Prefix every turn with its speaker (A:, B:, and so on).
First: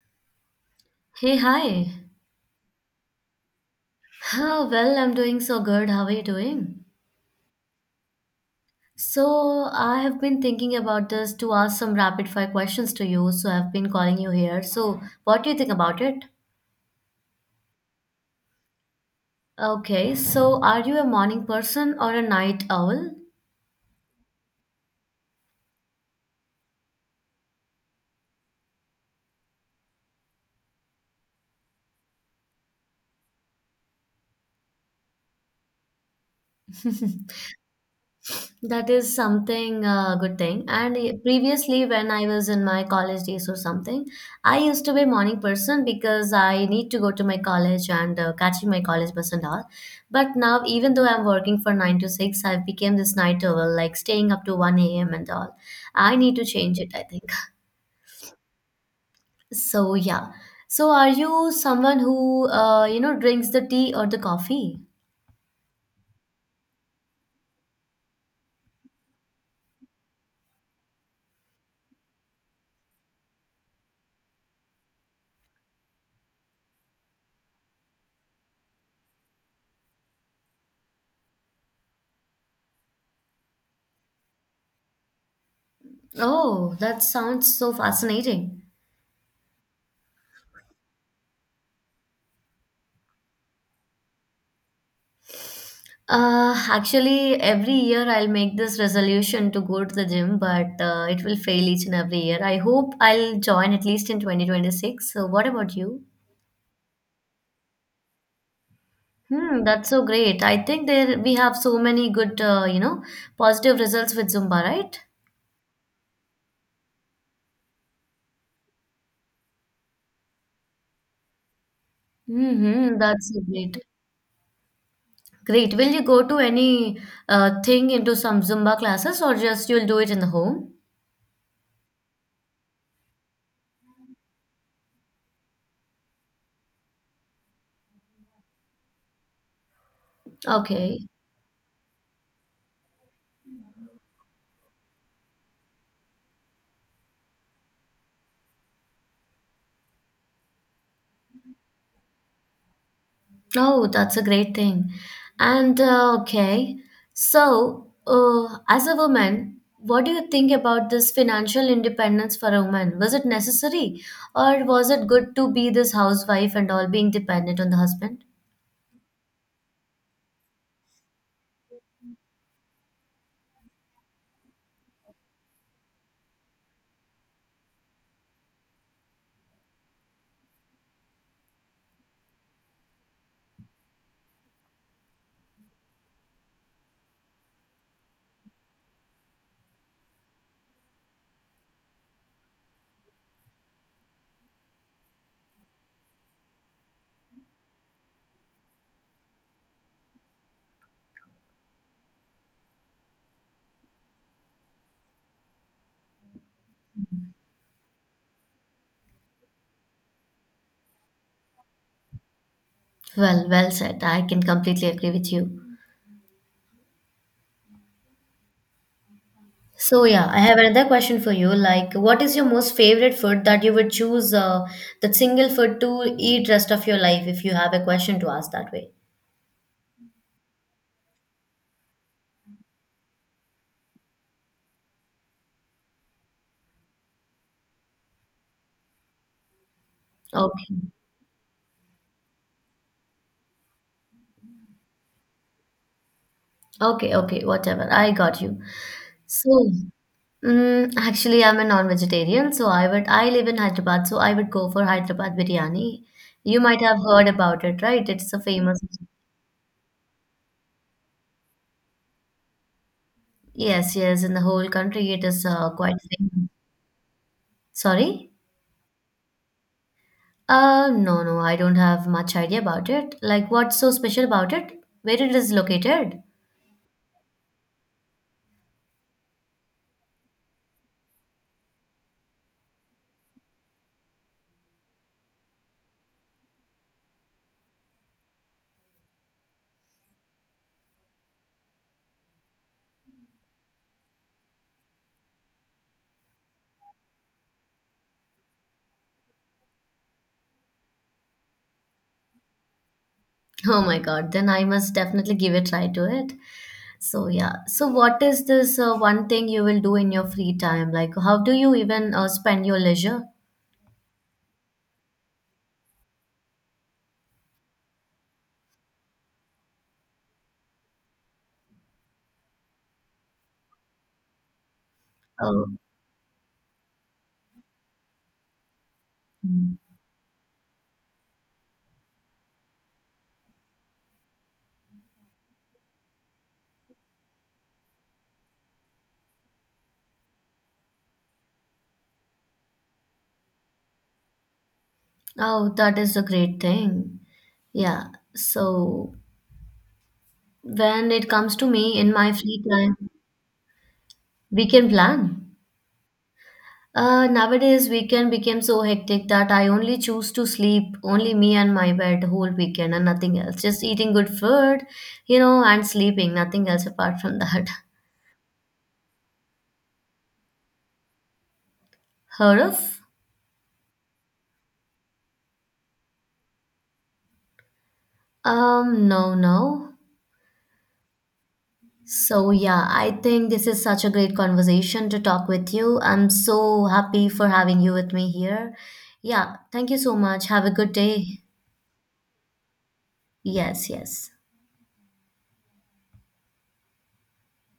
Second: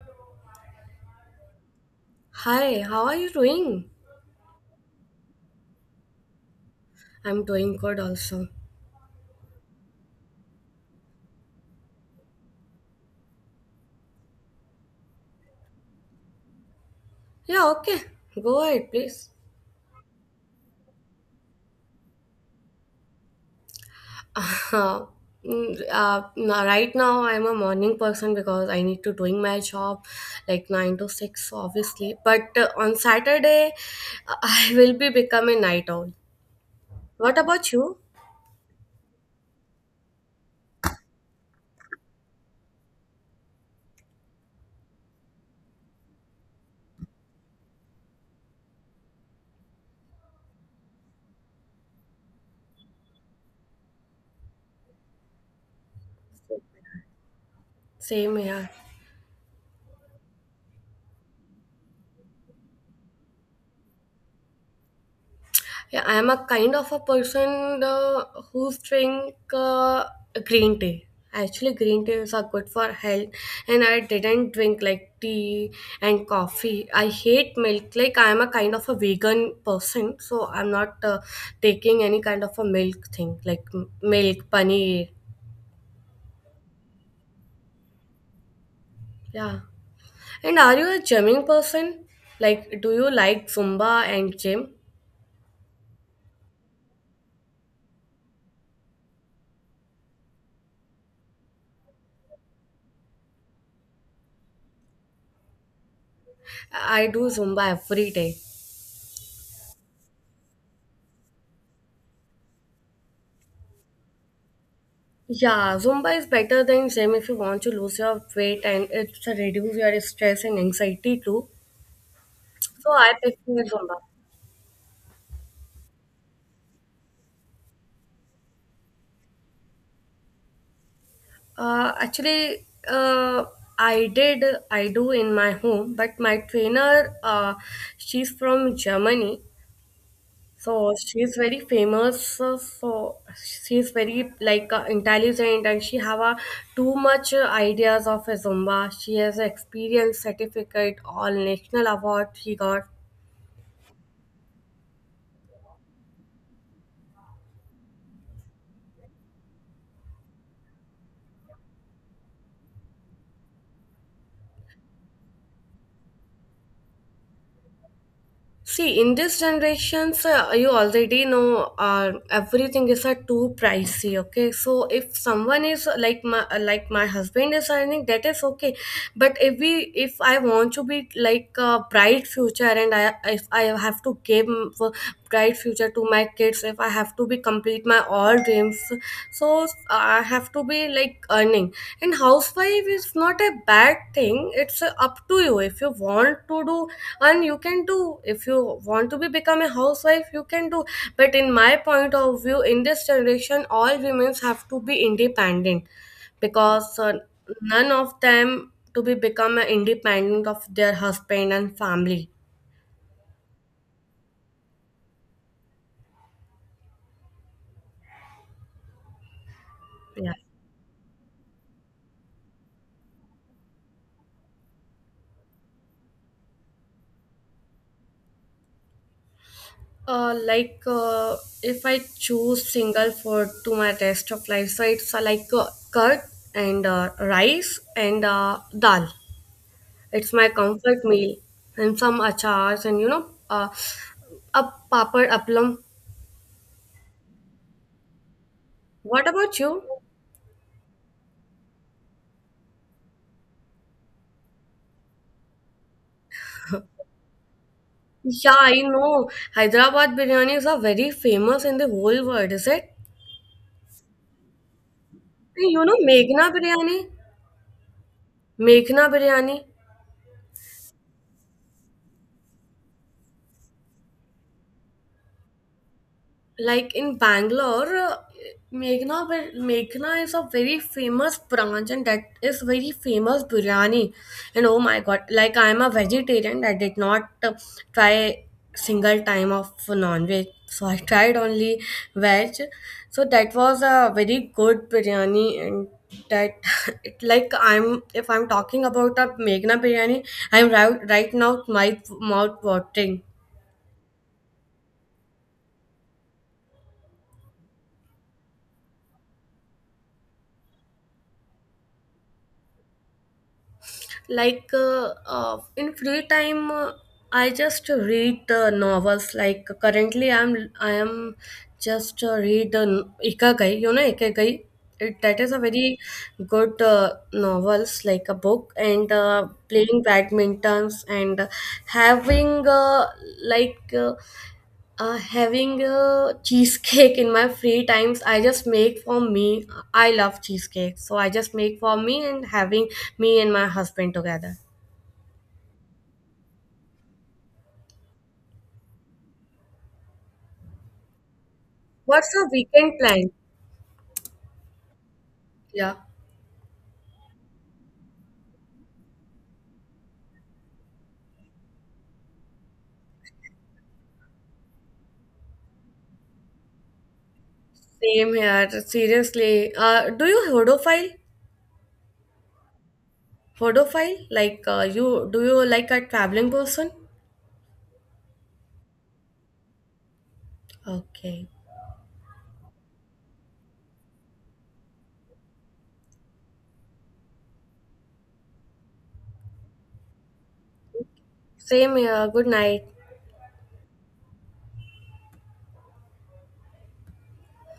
A: Hey, hi.
B: Hi, how are you doing?
A: Well, I'm doing so good. How are you doing?
B: I'm doing good also.
A: So, I have been thinking about this to ask some rapid fire questions to you. So, I've been calling you here. So, what do you think about it?
B: Yeah, okay. Go ahead, please.
A: Okay, so are you a morning person or a night owl?
B: Uh, right now, I'm a morning person because I need to doing my job like 9 to 6, obviously. But on Saturday, I will be become a night owl. What about you?
A: That is something good thing. Previously, when I was in my college days or something, I used to be a morning person because I need to go to my college and catching my college bus and all. But now, even though I'm working for 9 to 6, I've become this night owl, like staying up to one a.m. and all. I need to change it, I think.
B: Same here.
A: So yeah. So are you someone who drinks the tea or the coffee?
B: Yeah, I am a kind of a person who's drink green tea. Actually, green teas are good for health, and I didn't drink like tea and coffee. I hate milk. Like I am a kind of a vegan person, so I'm not taking any kind of a milk thing, like milk, paneer.
A: Oh, that sounds so fascinating.
B: Yeah. And are you a gymming person? Like, do you like Zumba and gym?
A: Actually, every year I'll make this resolution to go to the gym, but it will fail each and every year. I hope I'll join at least in 2026. So, what about you?
B: I do Zumba every day.
A: Hmm, that's so great. I think there we have so many good, positive results with Zumba, right?
B: Yeah, Zumba is better than gym if you want to lose your weight and it reduce your stress and anxiety too. So
A: Mm-hmm,
B: I
A: that's so
B: prefer
A: great.
B: Zumba.
A: Great. Will you go to any thing into some Zumba classes or just you'll do it in the home?
B: Uh, actually, uh, I did, I do in my home, but my trainer, she's from Germany, so
A: Okay.
B: she's very famous. So she's very like intelligent, and she have a too much ideas of a Zumba. She has experience certificate, all national award she got.
A: Oh, that's a great thing. And okay, so as a woman, what do you think about this financial independence for a woman? Was it necessary, or was it good to be this housewife and all being dependent on the husband?
B: See, in this generations, you already know everything is too pricey. Okay, so if someone is like my husband is earning, that is okay. But if I want to be like a bright future and I if I have to give for bright future to my kids, if I have to be complete my all dreams, so I have to be like earning, and housewife is not a bad thing. It's up to you. If you want to do and you can do, if you want to be become a housewife, you can do. But in my point of view, in this generation, all women have to be independent, because none of them to be become independent of their husband and family.
A: Well, well said. I can completely agree with you. So yeah,
B: Yeah.
A: I have another question for you. Like, what is your most favorite food that you would choose that single food to eat rest of your life if you have a question to ask that way?
B: Uh, like uh, if I choose single for to my rest of life, so it's curd and rice and dal. It's my
A: Okay.
B: comfort meal and some achars, and a papad appam.
A: Okay, okay, whatever. I got you.
B: What
A: So,
B: about you?
A: actually, I'm a non-vegetarian, so I live in Hyderabad, so I would go for Hyderabad biryani. You might have heard about it, right? It's a
B: Yeah,
A: famous.
B: I know Hyderabad biryanis are very famous in the whole world, is it?
A: Yes, yes, in the whole country, it is
B: And you know
A: quite famous.
B: Meghna biryani,
A: Sorry?
B: Meghna biryani.
A: No, no, I don't have much idea about it. Like, what's so special about it? Where it is located?
B: Like in Bangalore, Meghna is a very famous branch and that is very famous biryani. And oh my God, like I'm a vegetarian, I did not try single time of non-veg. So I tried only veg. So that was a very good biryani, and that it like I'm if I'm talking about a Meghna biryani, I'm right now my mouth watering.
A: Oh my God, then I must definitely give a try to it. So yeah. So what is this one thing you will do in your free time? Like, how do you even spend your leisure?
B: In free time, I just read novels. Like currently, I am just read ikigai, you know ikigai, that is a
A: Oh.
B: very good novels like a book, and
A: Mm.
B: playing badmintons, and having like uh, having a cheesecake. In my free times, I just make for me. I love cheesecake, so I just make for me and having me and my husband together.
A: Oh, that is a great thing. Yeah. So when it comes to me in
B: What's
A: my
B: your
A: free time,
B: weekend plan?
A: we can plan.
B: Yeah,
A: Nowadays weekend became so hectic that I only choose to sleep only me and my bed whole weekend and nothing else. Just eating good food, you know, and sleeping, nothing else apart from that.
B: same here. Seriously, do you hodophile?
A: Heard of?
B: Hodophile? Like you do you like a traveling person?
A: No, no.
B: Okay.
A: So, yeah, I think this is such a great conversation to talk with you. I'm so happy for having you with me here. Yeah, thank you so much. Have a good day.
B: Same here. Good night.
A: Yes, yes.